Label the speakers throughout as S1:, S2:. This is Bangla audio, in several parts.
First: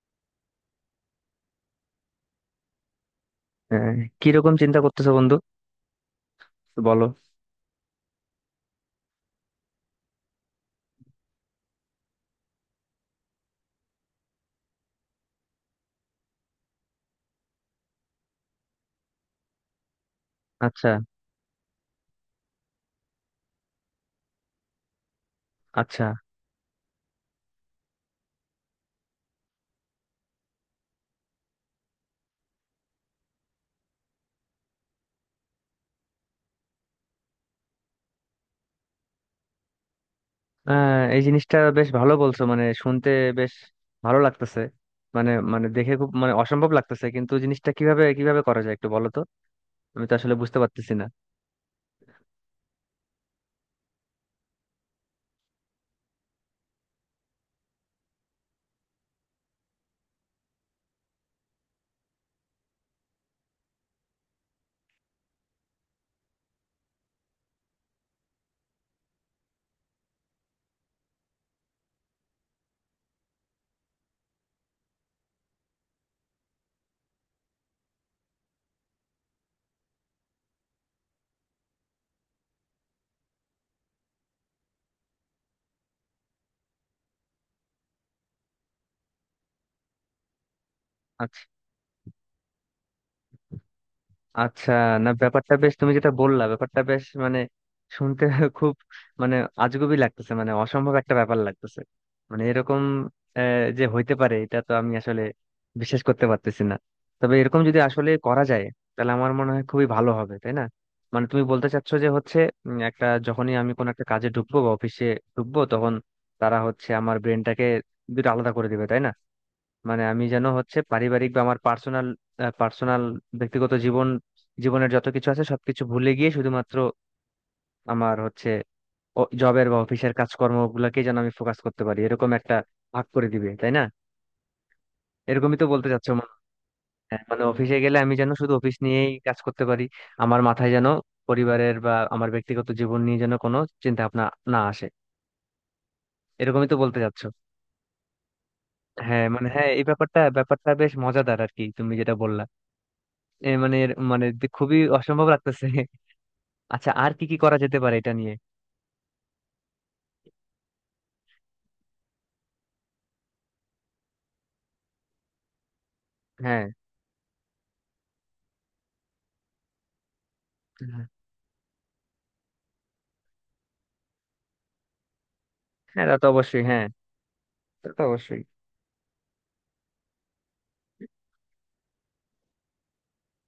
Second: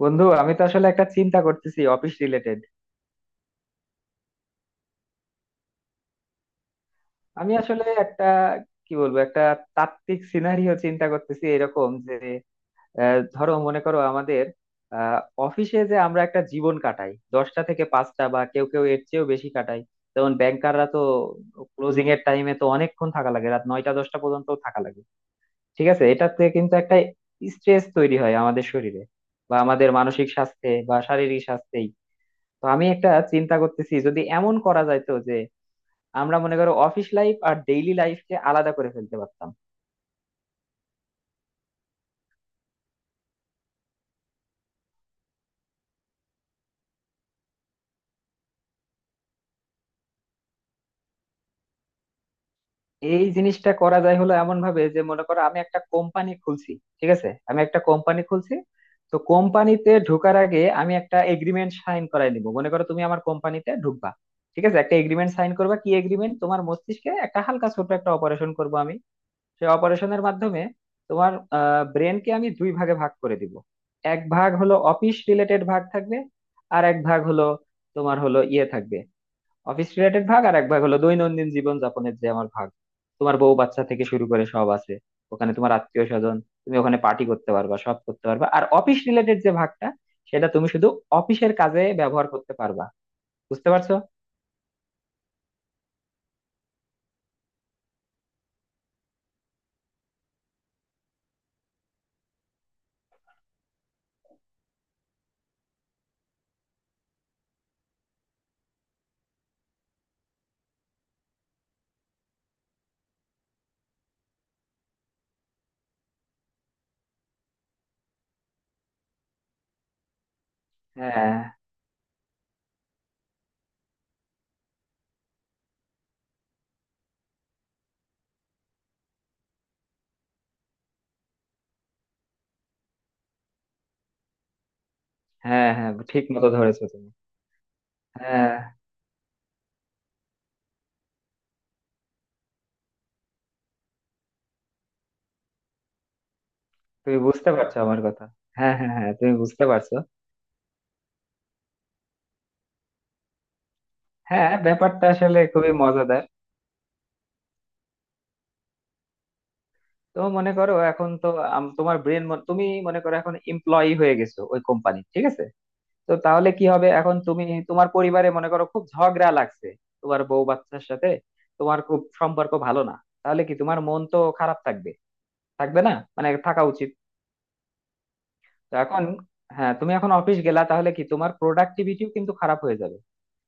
S1: বন্ধু, আমি তো আসলে একটা চিন্তা করতেছি অফিস রিলেটেড।
S2: আহ, কিরকম চিন্তা করতেছো বন্ধু? বলো।
S1: আমি আসলে একটা কি বলবো, একটা তাত্ত্বিক সিনারিও চিন্তা করতেছি এরকম যে, ধরো মনে করো আমাদের অফিসে যে আমরা একটা জীবন কাটাই, দশটা থেকে পাঁচটা, বা কেউ কেউ এর চেয়েও বেশি কাটাই। যেমন ব্যাংকাররা
S2: আচ্ছা
S1: তো ক্লোজিং এর টাইমে তো অনেকক্ষণ থাকা লাগে, রাত নয়টা দশটা পর্যন্ত থাকা লাগে। ঠিক
S2: আচ্ছা।
S1: আছে, এটাতে কিন্তু একটা স্ট্রেস তৈরি হয় আমাদের শরীরে, বা আমাদের মানসিক স্বাস্থ্যে বা শারীরিক স্বাস্থ্যেই। তো আমি একটা চিন্তা করতেছি, যদি এমন করা যাইতো আমরা মনে করো অফিস লাইফ আর ডেইলি লাইফকে আলাদা করে ফেলতে পারতাম।
S2: এই জিনিসটা বেশ ভালো বলছো, মানে শুনতে বেশ ভালো লাগতেছে। মানে মানে দেখে খুব মানে অসম্ভব লাগতেছে, কিন্তু জিনিসটা কিভাবে কিভাবে করা যায় একটু বলো তো। আমি তো আসলে বুঝতে পারতেছি না।
S1: এই জিনিসটা করা যায় হলো এমন ভাবে যে, মনে করো আমি একটা কোম্পানি খুলছি। ঠিক আছে, আমি একটা কোম্পানি খুলছি। তো কোম্পানিতে ঢোকার আগে আমি একটা এগ্রিমেন্ট সাইন করাই নিব, মনে করো তুমি আমার কোম্পানিতে ঢুকবা। ঠিক আছে, একটা এগ্রিমেন্ট সাইন করবা, কি এগ্রিমেন্ট? তোমার মস্তিষ্কে একটা হালকা ছোট একটা অপারেশন করব আমি। সেই অপারেশনের মাধ্যমে তোমার ব্রেনকে আমি দুই ভাগে ভাগ করে দিব। এক ভাগ হলো অফিস রিলেটেড ভাগ থাকবে, আর এক ভাগ হলো তোমার হলো ইয়ে থাকবে, অফিস রিলেটেড ভাগ, আর এক ভাগ হলো দৈনন্দিন জীবন যাপনের যে আমার ভাগ। তোমার বউ বাচ্চা থেকে শুরু করে সব আছে ওখানে, তোমার আত্মীয় স্বজন। তুমি ওখানে পার্টি করতে পারবা, সব করতে পারবা, আর অফিস রিলেটেড যে ভাগটা, সেটা তুমি শুধু অফিসের কাজে ব্যবহার করতে পারবা। বুঝতে পারছো?
S2: আচ্ছা, না ব্যাপারটা বেশ, তুমি যেটা বললা ব্যাপারটা বেশ মানে শুনতে খুব মানে আজগুবি লাগতেছে, মানে অসম্ভব একটা ব্যাপার লাগতেছে। মানে এরকম যে হইতে পারে এটা, তো আমি আসলে বিশ্বাস করতে পারতেছি না। তবে এরকম যদি আসলে করা যায় তাহলে আমার মনে হয় খুবই ভালো হবে, তাই না? মানে তুমি বলতে চাচ্ছো যে হচ্ছে একটা যখনই আমি কোনো একটা কাজে ঢুকবো বা অফিসে ঢুকবো তখন তারা হচ্ছে আমার ব্রেনটাকে দুটো আলাদা করে দিবে, তাই না? মানে আমি যেন হচ্ছে পারিবারিক
S1: হ্যাঁ
S2: বা আমার পার্সোনাল পার্সোনাল ব্যক্তিগত জীবনের যত কিছু আছে সবকিছু ভুলে গিয়ে শুধুমাত্র আমার হচ্ছে জবের বা অফিসের কাজকর্ম গুলাকে যেন আমি ফোকাস করতে পারি, এরকম একটা ভাগ করে দিবে তাই না? এরকমই তো
S1: হ্যাঁ
S2: বলতে
S1: হ্যাঁ,
S2: চাচ্ছো মনে
S1: ঠিক
S2: হয়।
S1: মতো ধরেছো তুমি।
S2: হ্যাঁ, মানে অফিসে গেলে আমি যেন
S1: হ্যাঁ,
S2: শুধু অফিস নিয়েই কাজ করতে পারি, আমার মাথায় যেন পরিবারের বা আমার ব্যক্তিগত জীবন নিয়ে যেন কোনো চিন্তা ভাবনা না আসে। এরকমই তো বলতে
S1: তুমি
S2: চাচ্ছো।
S1: বুঝতে পারছো আমার কথা? হ্যাঁ হ্যাঁ হ্যাঁ,
S2: হ্যাঁ
S1: তুমি
S2: মানে
S1: বুঝতে
S2: হ্যাঁ, এই
S1: পারছো।
S2: ব্যাপারটা ব্যাপারটা বেশ মজাদার আর কি, তুমি যেটা বললা। এ মানে মানে
S1: হ্যাঁ,
S2: খুবই
S1: ব্যাপারটা
S2: অসম্ভব
S1: আসলে
S2: লাগতেছে।
S1: খুবই মজাদার।
S2: আচ্ছা, আর কি কি করা যেতে পারে এটা নিয়ে?
S1: তো মনে করো, এখন তো তোমার ব্রেন, তুমি মনে করো এখন এমপ্লয়ি হয়ে গেছো ওই কোম্পানি, ঠিক আছে। তো তাহলে কি
S2: হ্যাঁ
S1: হবে এখন? তুমি তোমার পরিবারে মনে করো খুব ঝগড়া লাগছে তোমার বউ বাচ্চার
S2: হ্যাঁ।
S1: সাথে, তোমার খুব সম্পর্ক ভালো না। তাহলে কি তোমার মন তো খারাপ থাকবে, থাকবে না
S2: হ্যাঁ, তা তো
S1: মানে থাকা
S2: অবশ্যই, হ্যাঁ
S1: উচিত।
S2: তা তো অবশ্যই।
S1: তো এখন, হ্যাঁ, তুমি এখন অফিস গেলা তাহলে কি তোমার প্রোডাক্টিভিটিও কিন্তু খারাপ হয়ে যাবে,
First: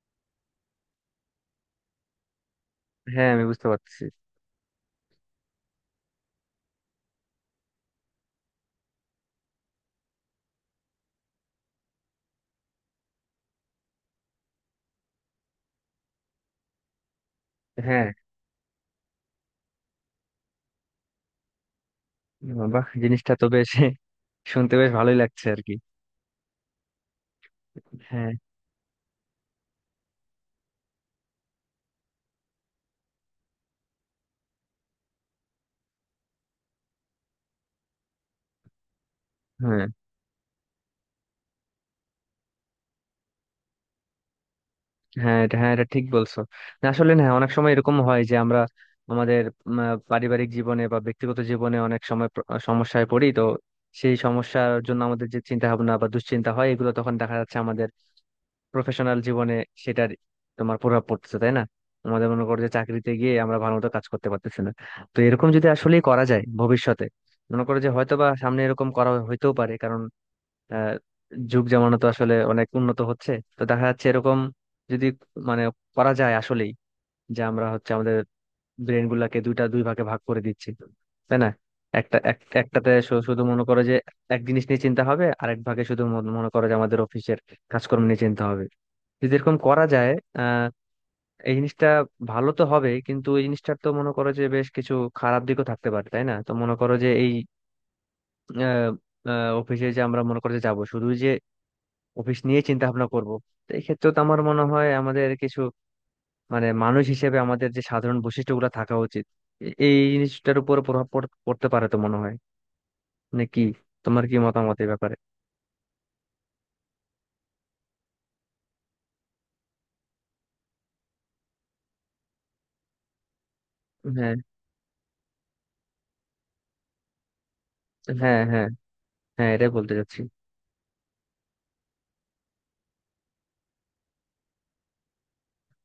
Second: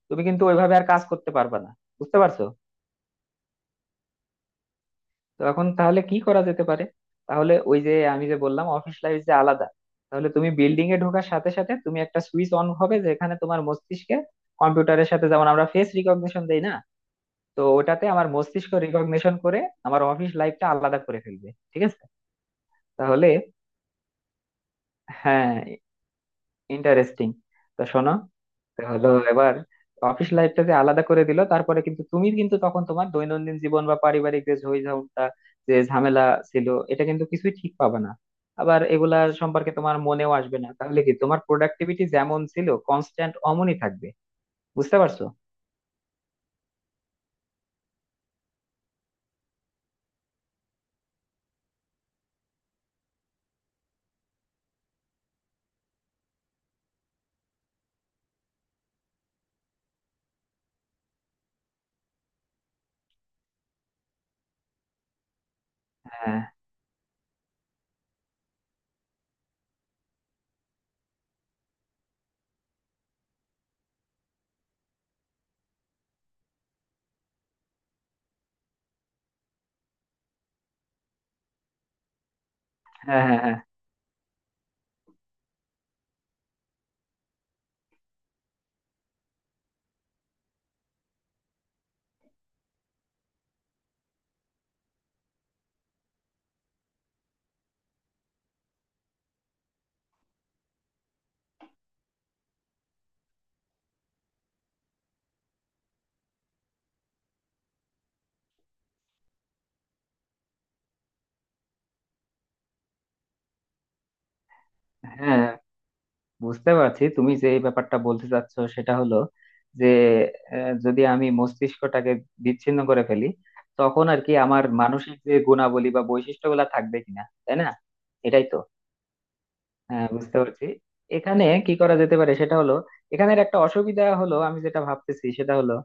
S1: তুমি কিন্তু ওইভাবে আর কাজ করতে পারবে না। বুঝতে পারছো?
S2: হ্যাঁ আমি বুঝতে পারছি।
S1: তো এখন তাহলে কি করা যেতে পারে? তাহলে ওই যে আমি যে বললাম, অফিস লাইফ যে আলাদা, তাহলে তুমি বিল্ডিং এ ঢোকার সাথে সাথে তুমি একটা সুইচ অন হবে, যেখানে তোমার মস্তিষ্কে কম্পিউটারের সাথে যেমন আমরা ফেস রিকগনিশন দেই না, তো ওটাতে
S2: হ্যাঁ,
S1: আমার মস্তিষ্ক রিকগনিশন করে আমার অফিস লাইফটা আলাদা করে ফেলবে, ঠিক আছে।
S2: বাহ
S1: তাহলে,
S2: জিনিসটা তো বেশ শুনতে বেশ ভালোই লাগছে
S1: হ্যাঁ,
S2: আর কি।
S1: ইন্টারেস্টিং। তো শোনো,
S2: হ্যাঁ
S1: তো হলো এবার অফিস লাইফটা যে আলাদা করে দিল, তারপরে কিন্তু তুমি, কিন্তু তখন তোমার দৈনন্দিন জীবন বা পারিবারিক যে ঝইঝামটা, যে ঝামেলা ছিল, এটা কিন্তু কিছুই ঠিক পাবে না, আবার এগুলা সম্পর্কে
S2: হ্যাঁ।
S1: তোমার মনেও আসবে না, তাহলে কি তোমার প্রোডাক্টিভিটি যেমন ছিল কনস্ট্যান্ট অমনই থাকবে। বুঝতে পারছো?
S2: হ্যাঁ এটা, হ্যাঁ এটা ঠিক বলছো। না, আসলে না, অনেক সময় এরকম হয় যে আমরা আমাদের পারিবারিক জীবনে বা ব্যক্তিগত জীবনে অনেক সময় সমস্যায় পড়ি। তো সেই সমস্যার জন্য আমাদের যে চিন্তা ভাবনা বা দুশ্চিন্তা হয়, এগুলো তখন দেখা যাচ্ছে আমাদের প্রফেশনাল জীবনে সেটার তোমার প্রভাব পড়তেছে তাই না? আমাদের মনে করো যে চাকরিতে গিয়ে আমরা ভালো মতো কাজ করতে পারতেছি না। তো এরকম যদি আসলে করা
S1: হ্যাঁ
S2: যায় ভবিষ্যতে, মনে করো যে হয়তো বা সামনে এরকম করা হইতেও পারে, কারণ আহ, যুগ জামানো তো আসলে অনেক উন্নত হচ্ছে। তো দেখা যাচ্ছে এরকম যদি মানে করা যায় আসলেই, যে আমরা হচ্ছে আমাদের ব্রেন গুলাকে দুইটা দুই ভাগে ভাগ করে দিচ্ছি তাই না? একটা একটাতে
S1: হ্যাঁ হ্যাঁ
S2: শুধু
S1: হ্যাঁ
S2: মনে করো যে এক জিনিস নিয়ে চিন্তা হবে, আরেক ভাগে শুধু মনে করো যে আমাদের অফিসের কাজকর্ম নিয়ে চিন্তা হবে। যদি এরকম করা যায়, আহ, এই জিনিসটা ভালো তো হবে, কিন্তু এই জিনিসটার তো মনে করো যে বেশ কিছু খারাপ দিকও থাকতে পারে তাই না? তো মনে করো যে এই আহ, অফিসে যে আমরা মনে করো যে যাবো শুধু যে অফিস নিয়ে চিন্তা ভাবনা করবো, তো এই ক্ষেত্রে তো আমার মনে হয় আমাদের কিছু মানে মানুষ হিসেবে আমাদের যে সাধারণ বৈশিষ্ট্যগুলো থাকা উচিত এই জিনিসটার উপর পড়তে পারে তো মনে হয়। মানে কি তোমার কি মতামত এই ব্যাপারে?
S1: হ্যাঁ, বুঝতে পারছি তুমি যে এই ব্যাপারটা বলতে চাচ্ছ সেটা হলো যে, যদি আমি মস্তিষ্কটাকে বিচ্ছিন্ন করে ফেলি, তখন আর কি
S2: হ্যাঁ
S1: আমার মানসিক যে গুণাবলী বা বৈশিষ্ট্যগুলা থাকবে কিনা, তাই না?
S2: হ্যাঁ
S1: এটাই তো।
S2: হ্যাঁ। হ্যাঁ, এটাই বলতে
S1: হ্যাঁ,
S2: চাচ্ছি।
S1: বুঝতে পারছি। এখানে কি করা যেতে পারে সেটা হলো, এখানের একটা অসুবিধা হলো আমি যেটা ভাবতেছি সেটা হলো,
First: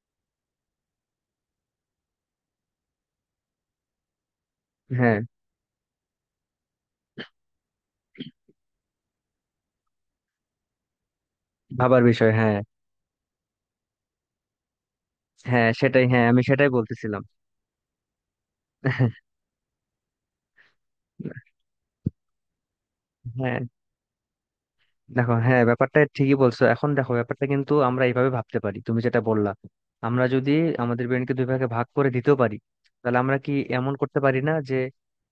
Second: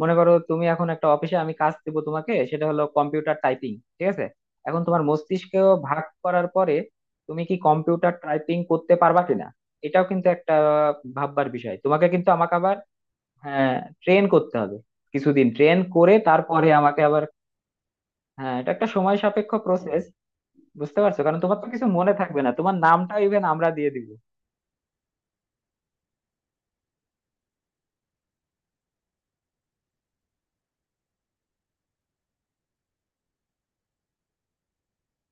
S1: মনে করো তুমি এখন একটা অফিসে, আমি কাজ দেবো তোমাকে সেটা হলো কম্পিউটার টাইপিং, ঠিক আছে। এখন তোমার
S2: হ্যাঁ,
S1: মস্তিষ্ক ভাগ করার পরে তুমি কি কম্পিউটার টাইপিং করতে পারবা কিনা, এটাও কিন্তু একটা ভাববার বিষয়,
S2: ভাবার
S1: তোমাকে কিন্তু
S2: বিষয়
S1: আমাকে
S2: হ্যাঁ।
S1: আবার, হ্যাঁ, ট্রেন করতে হবে। কিছুদিন
S2: হ্যাঁ
S1: ট্রেন
S2: সেটাই,
S1: করে
S2: হ্যাঁ আমি
S1: তারপরে
S2: সেটাই
S1: আমাকে
S2: বলতেছিলাম।
S1: আবার, হ্যাঁ, এটা একটা সময় সাপেক্ষ প্রসেস। বুঝতে পারছো, কারণ তোমার তো কিছু মনে থাকবে না, তোমার নামটা ইভেন
S2: হ্যাঁ।
S1: আমরা দিয়ে দিব।
S2: দেখো, হ্যাঁ ব্যাপারটা ঠিকই বলছো। এখন দেখো ব্যাপারটা কিন্তু আমরা এইভাবে ভাবতে পারি, তুমি যেটা বললা আমরা যদি আমাদের ব্রেনকে দুই ভাগে ভাগ করে দিতেও পারি, তাহলে আমরা কি এমন করতে পারি না যে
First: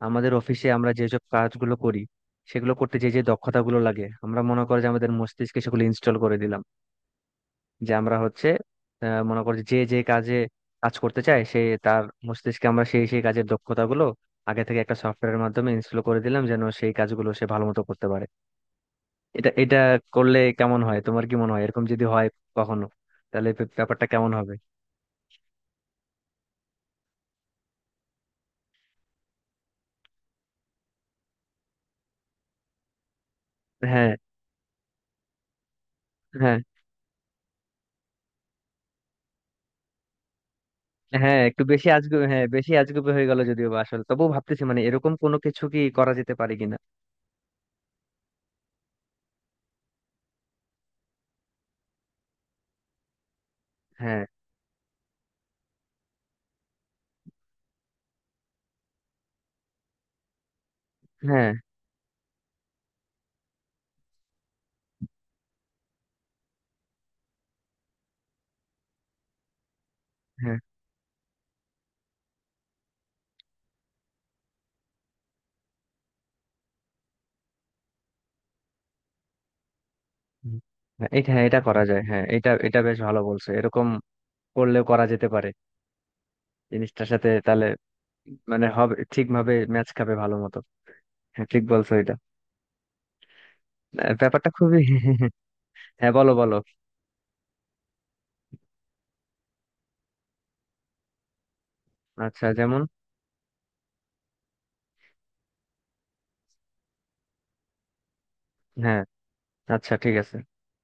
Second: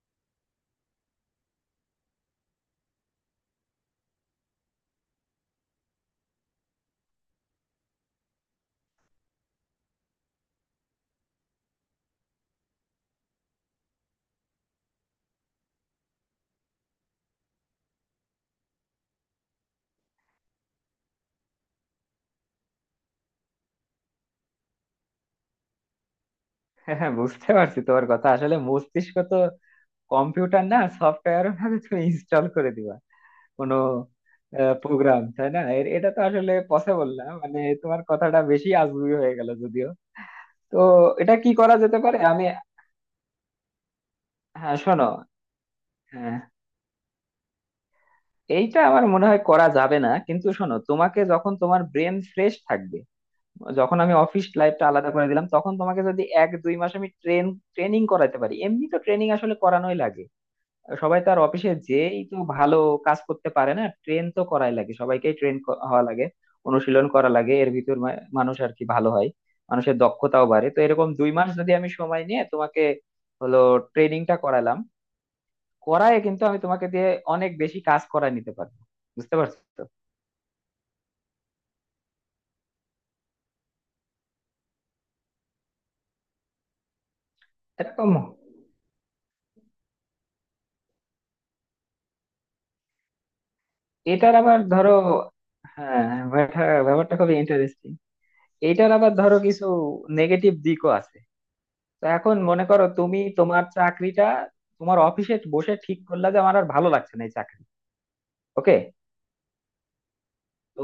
S2: আমাদের অফিসে আমরা যেসব কাজগুলো করি সেগুলো করতে যে যে দক্ষতাগুলো লাগে আমরা মনে করো যে আমাদের মস্তিষ্কে সেগুলো ইনস্টল করে দিলাম, যে আমরা হচ্ছে মনে করো যে যে কাজে কাজ করতে চাই সে তার মস্তিষ্কে আমরা সেই সেই কাজের দক্ষতাগুলো আগে থেকে একটা সফটওয়্যারের মাধ্যমে ইনস্টল করে দিলাম, যেন সেই কাজগুলো সে ভালো মতো করতে পারে। এটা এটা করলে কেমন হয়, তোমার কি মনে হয় এরকম যদি হয় কখনো? তাহলে ব্যাপারটা কেমন হবে?
S1: হ্যাঁ হ্যাঁ, বুঝতে পারছি তোমার কথা। আসলে মস্তিষ্ক তো কম্পিউটার না, সফটওয়্যারও না যে তুমি ইনস্টল করে দিবা কোনো
S2: হ্যাঁ
S1: প্রোগ্রাম, তাই না? এটা তো আসলে
S2: হ্যাঁ।
S1: পসিবল না, মানে তোমার কথাটা বেশি আজগুবি হয়ে গেল যদিও। তো এটা
S2: হ্যাঁ
S1: কি
S2: একটু
S1: করা
S2: বেশি
S1: যেতে পারে
S2: আজগুবি,
S1: আমি,
S2: হ্যাঁ বেশি আজগুবি হয়ে গেল যদিও বা আসলে, তবুও ভাবতেছি
S1: হ্যাঁ
S2: মানে
S1: শোনো,
S2: এরকম কোনো কিছু কি করা যেতে
S1: হ্যাঁ,
S2: পারে কিনা।
S1: এইটা আমার মনে হয় করা যাবে না, কিন্তু শোনো, তোমাকে যখন তোমার ব্রেন ফ্রেশ থাকবে, যখন আমি
S2: হ্যাঁ
S1: অফিস লাইফটা আলাদা করে দিলাম, তখন তোমাকে যদি এক দুই মাস আমি ট্রেনিং করাতে পারি, এমনি তো ট্রেনিং আসলে করানোই লাগে। সবাই তো আর
S2: হ্যাঁ
S1: অফিসে যেই তো ভালো কাজ করতে পারে না, ট্রেন তো করাই লাগে, সবাইকেই ট্রেন হওয়া লাগে, অনুশীলন করা লাগে, এর ভিতর মানুষ আর কি ভালো হয়, মানুষের দক্ষতাও
S2: হ্যাঁ।
S1: বাড়ে। তো এরকম দুই মাস যদি আমি সময় নিয়ে তোমাকে হলো ট্রেনিংটা করালাম, করায় কিন্তু আমি তোমাকে দিয়ে অনেক বেশি কাজ করায় নিতে পারবো। বুঝতে পারছো তো?
S2: হুম। হ্যাঁ, এটা হ্যাঁ এটা করা যায়, হ্যাঁ এটা এটা বেশ ভালো বলছো, এরকম করলেও করা যেতে পারে। জিনিসটার সাথে তাহলে
S1: এরকম
S2: মানে হবে, ঠিকভাবে ম্যাচ খাবে ভালো মতো। হ্যাঁ ঠিক বলছো এটা।
S1: এটার
S2: ব্যাপারটা
S1: আবার
S2: খুবই
S1: ধরো, হ্যাঁ,
S2: হ্যাঁ বলো বলো।
S1: ব্যাপারটা ব্যাপারটা খুবই ইন্টারেস্টিং। এইটার আবার ধরো কিছু নেগেটিভ দিকও আছে। তো এখন
S2: আচ্ছা,
S1: মনে
S2: যেমন?
S1: করো তুমি তোমার চাকরিটা, তোমার অফিসে বসে ঠিক করলা যে আমার আর ভালো লাগছে না এই চাকরি, ওকে।
S2: হ্যাঁ। আচ্ছা, ঠিক আছে।
S1: তো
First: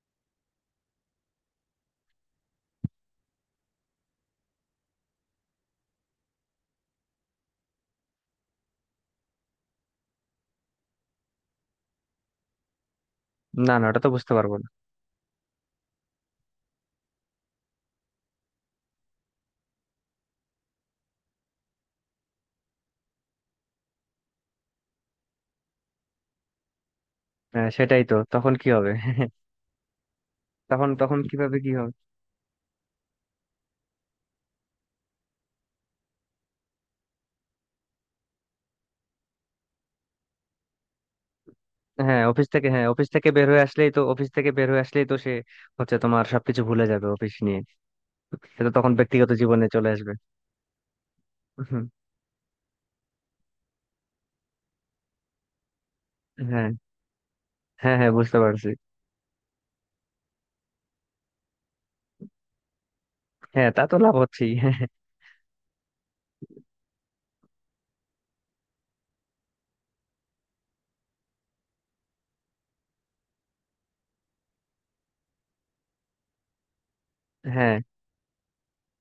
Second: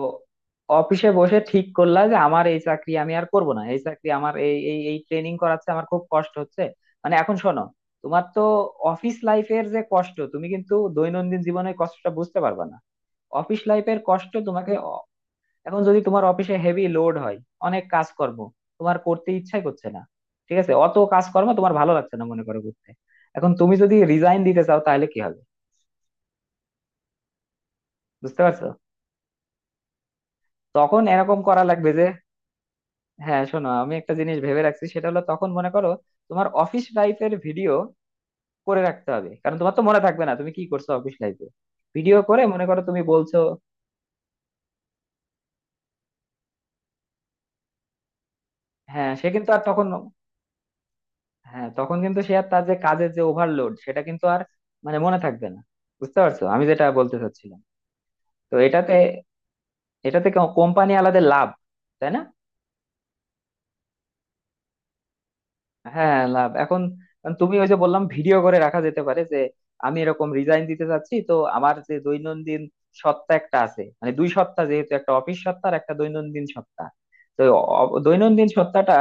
S1: অফিসে বসে ঠিক করলা যে আমার এই চাকরি আমি আর করব না, এই চাকরি আমার এই এই এই ট্রেনিং করাচ্ছে, আমার খুব কষ্ট হচ্ছে। মানে এখন শোনো, তোমার তো অফিস লাইফের যে কষ্ট, তুমি কিন্তু দৈনন্দিন জীবনের কষ্টটা বুঝতে পারবে না, অফিস
S2: না না,
S1: লাইফের
S2: ওটা তো বুঝতে
S1: কষ্ট
S2: পারবো না।
S1: তোমাকে। এখন যদি তোমার অফিসে হেভি লোড হয়, অনেক কাজকর্ম তোমার করতে ইচ্ছাই করছে না, ঠিক আছে, অত কাজকর্ম তোমার ভালো লাগছে না মনে করো করতে, এখন তুমি যদি রিজাইন দিতে চাও তাহলে কি হবে?
S2: হ্যাঁ সেটাই তো,
S1: বুঝতে
S2: তখন
S1: পারছো?
S2: কি হবে? তখন
S1: তখন
S2: তখন
S1: এরকম
S2: কিভাবে
S1: করা
S2: কি
S1: লাগবে
S2: হবে?
S1: যে, হ্যাঁ শোনো, আমি একটা জিনিস ভেবে রাখছি সেটা হলো, তখন মনে করো তোমার অফিস লাইফের ভিডিও করে রাখতে হবে, কারণ তোমার তো মনে থাকবে না তুমি কি করছো অফিস লাইফে। ভিডিও
S2: হ্যাঁ
S1: করে
S2: অফিস
S1: মনে
S2: থেকে,
S1: করো
S2: হ্যাঁ
S1: তুমি
S2: অফিস থেকে
S1: বলছো,
S2: বের হয়ে আসলেই তো, অফিস থেকে বের হয়ে আসলেই তো সে হচ্ছে তোমার সবকিছু ভুলে যাবে অফিস নিয়ে। সে তো তখন
S1: হ্যাঁ, সে
S2: ব্যক্তিগত
S1: কিন্তু আর
S2: জীবনে
S1: তখন,
S2: চলে আসবে।
S1: হ্যাঁ,
S2: হুম,
S1: তখন কিন্তু সে আর তার যে কাজের যে ওভারলোড সেটা কিন্তু আর, মানে মনে থাকবে না। বুঝতে পারছো আমি
S2: হ্যাঁ
S1: যেটা বলতে চাচ্ছিলাম?
S2: হ্যাঁ হ্যাঁ বুঝতে
S1: তো
S2: পারছি।
S1: এটাতে এটাতে কোম্পানি আলাদা লাভ, তাই না?
S2: হ্যাঁ তা তো লাভ হচ্ছেই।
S1: হ্যাঁ, লাভ। এখন তুমি ওই যে বললাম ভিডিও করে রাখা যেতে পারে যে আমি এরকম রিজাইন দিতে চাচ্ছি, তো আমার যে দৈনন্দিন সত্তা একটা আছে, মানে দুই সত্তা যেহেতু, একটা অফিস সত্তা আর একটা দৈনন্দিন সত্তা। তো
S2: হ্যাঁ।
S1: দৈনন্দিন সত্তাটা,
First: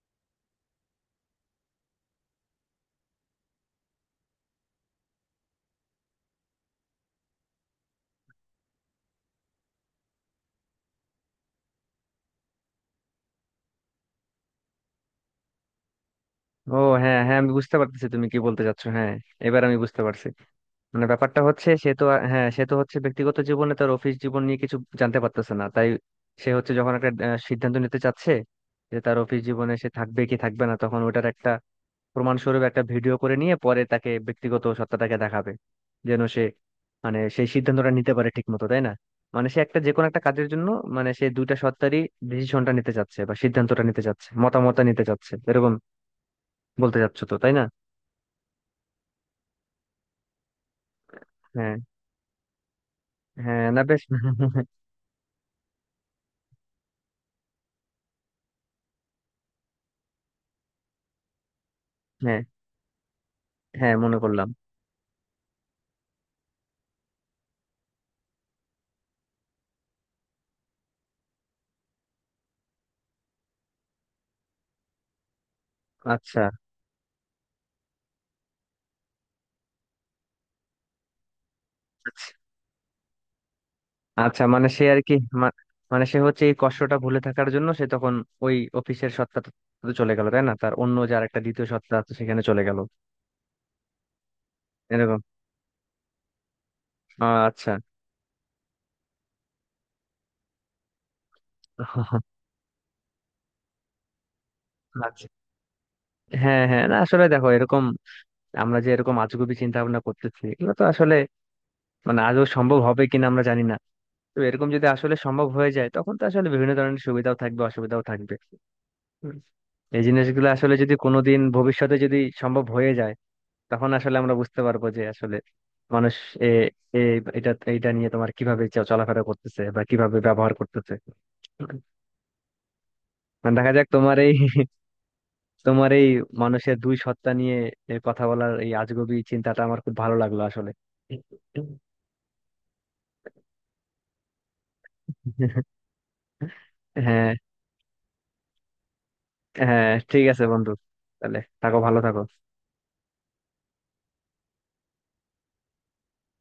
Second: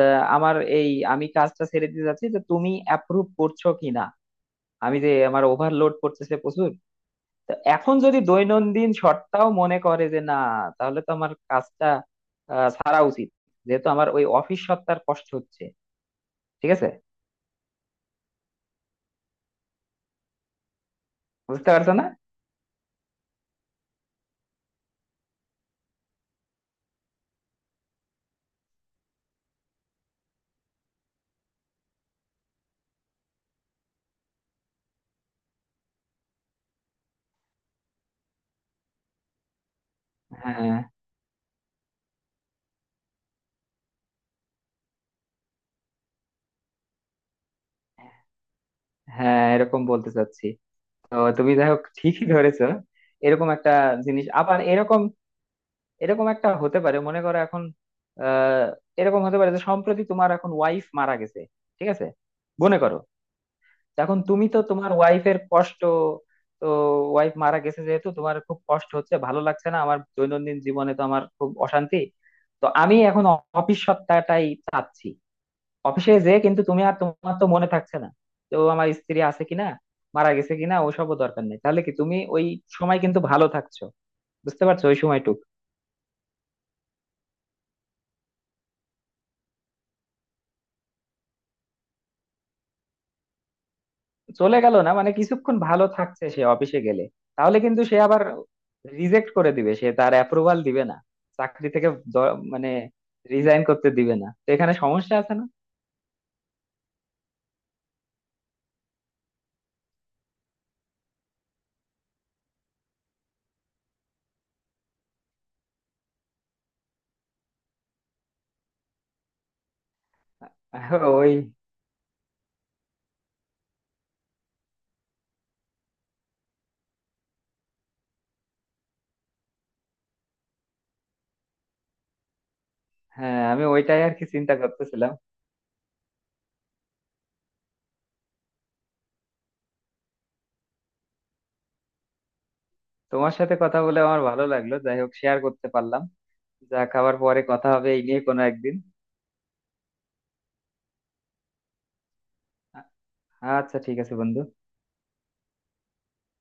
S1: আমার এই, আমি কাজটা ছেড়ে দিতে চাচ্ছি যে তুমি অ্যাপ্রুভ করছো কিনা, আমি যে আমার ওভারলোড করতেছে প্রচুর। তো এখন যদি দৈনন্দিন শর্তাও মনে করে যে না, তাহলে তো আমার কাজটা ছাড়া উচিত, যেহেতু আমার ওই অফিস সত্তার কষ্ট হচ্ছে। ঠিক
S2: ও
S1: আছে।
S2: হ্যাঁ হ্যাঁ, আমি বুঝতে পারতেছি তুমি কি বলতে চাচ্ছো, হ্যাঁ এবার আমি বুঝতে পারছি। মানে ব্যাপারটা
S1: বুঝতে
S2: হচ্ছে সে
S1: পারছো
S2: তো
S1: না?
S2: হ্যাঁ সে তো হচ্ছে ব্যক্তিগত জীবনে তার অফিস জীবন নিয়ে কিছু জানতে পারতেছে না, তাই সে হচ্ছে যখন একটা সিদ্ধান্ত নিতে চাচ্ছে যে তার অফিস জীবনে সে থাকবে কি থাকবে না, তখন ওটার একটা প্রমাণস্বরূপ একটা ভিডিও করে নিয়ে পরে তাকে ব্যক্তিগত সত্তাটাকে দেখাবে, যেন সে মানে সেই সিদ্ধান্তটা নিতে পারে ঠিক মতো তাই না? মানে সে একটা যে কোনো একটা কাজের জন্য
S1: হ্যাঁ
S2: মানে সে দুইটা সত্তারই ডিসিশনটা নিতে চাচ্ছে বা সিদ্ধান্তটা নিতে চাচ্ছে, মতামতটা নিতে চাচ্ছে, এরকম বলতে চাচ্ছ তো তাই না?
S1: হ্যাঁ, এরকম বলতে চাচ্ছি। তো তুমি যাই
S2: হ্যাঁ
S1: হোক ঠিকই ধরেছো। এরকম
S2: হ্যাঁ,
S1: একটা
S2: না বেশ।
S1: জিনিস, আবার এরকম এরকম একটা হতে পারে, মনে করো এখন, আহ এরকম হতে পারে যে সম্প্রতি তোমার এখন ওয়াইফ মারা গেছে। ঠিক আছে,
S2: হ্যাঁ,
S1: মনে করো।
S2: হ্যাঁ মনে
S1: এখন তুমি
S2: করলাম।
S1: তো তোমার ওয়াইফের কষ্ট, তো ওয়াইফ মারা গেছে যেহেতু, তোমার খুব কষ্ট হচ্ছে, ভালো লাগছে না, আমার দৈনন্দিন জীবনে তো আমার খুব অশান্তি। তো আমি এখন অফিস সপ্তাহটাই চাচ্ছি। অফিসে যে
S2: আচ্ছা
S1: কিন্তু তুমি, আর তোমার তো মনে থাকছে না তো আমার স্ত্রী আছে কিনা, মারা গেছে কিনা, ওসবও দরকার নেই, তাহলে কি তুমি ওই সময় কিন্তু ভালো থাকছো।
S2: আচ্ছা,
S1: বুঝতে
S2: মানে সে
S1: পারছো, ওই
S2: আর কি
S1: সময়টুকু
S2: মা- মানে সে হচ্ছে এই কষ্টটা ভুলে থাকার জন্য সে তখন ওই অফিসের সত্তাটা তো চলে গেল তাই না, তার অন্য যে আরেকটা দ্বিতীয় সত্তা আছে সেখানে চলে গেল
S1: চলে গেল না মানে
S2: এরকম।
S1: কিছুক্ষণ ভালো থাকছে সে অফিসে গেলে। তাহলে
S2: আচ্ছা
S1: কিন্তু সে আবার রিজেক্ট করে দিবে, সে তার অ্যাপ্রুভাল দিবে না চাকরি থেকে, মানে রিজাইন করতে দিবে না, তো এখানে সমস্যা
S2: আচ্ছা।
S1: আছে না?
S2: হ্যাঁ হ্যাঁ, না আসলে দেখো এরকম আমরা যে এরকম আজগুবি চিন্তা ভাবনা করতেছি এগুলো তো আসলে মানে আদৌ সম্ভব হবে কিনা আমরা জানি না। তো এরকম যদি আসলে সম্ভব হয়ে যায় তখন তো আসলে বিভিন্ন ধরনের সুবিধাও থাকবে, অসুবিধাও থাকবে। হুম। এই জিনিসগুলো আসলে যদি কোনোদিন
S1: ওই,
S2: ভবিষ্যতে যদি সম্ভব হয়ে যায়, তখন আসলে আমরা বুঝতে পারবো যে আসলে মানুষ এ এ- এটা এটা নিয়ে তোমার কিভাবে চলাফেরা করতেছে বা কিভাবে ব্যবহার করতেছে।
S1: হ্যাঁ,
S2: মানে
S1: আমি
S2: দেখা যাক।
S1: ওইটাই আর
S2: তোমার
S1: কি
S2: এই
S1: চিন্তা করতেছিলাম।
S2: তোমার এই মানুষের দুই সত্তা নিয়ে এ কথা বলার এই আজগবি চিন্তাটা আমার খুব ভালো লাগলো আসলে।
S1: তোমার সাথে কথা বলে আমার ভালো লাগলো, যাই হোক শেয়ার করতে পারলাম। যা, খাবার
S2: হ্যাঁ,
S1: পরে কথা হবে এই নিয়ে কোনো একদিন।
S2: হ্যাঁ ঠিক আছে বন্ধু, তাহলে থাকো, ভালো থাকো।
S1: আ- আচ্ছা, ঠিক আছে বন্ধু।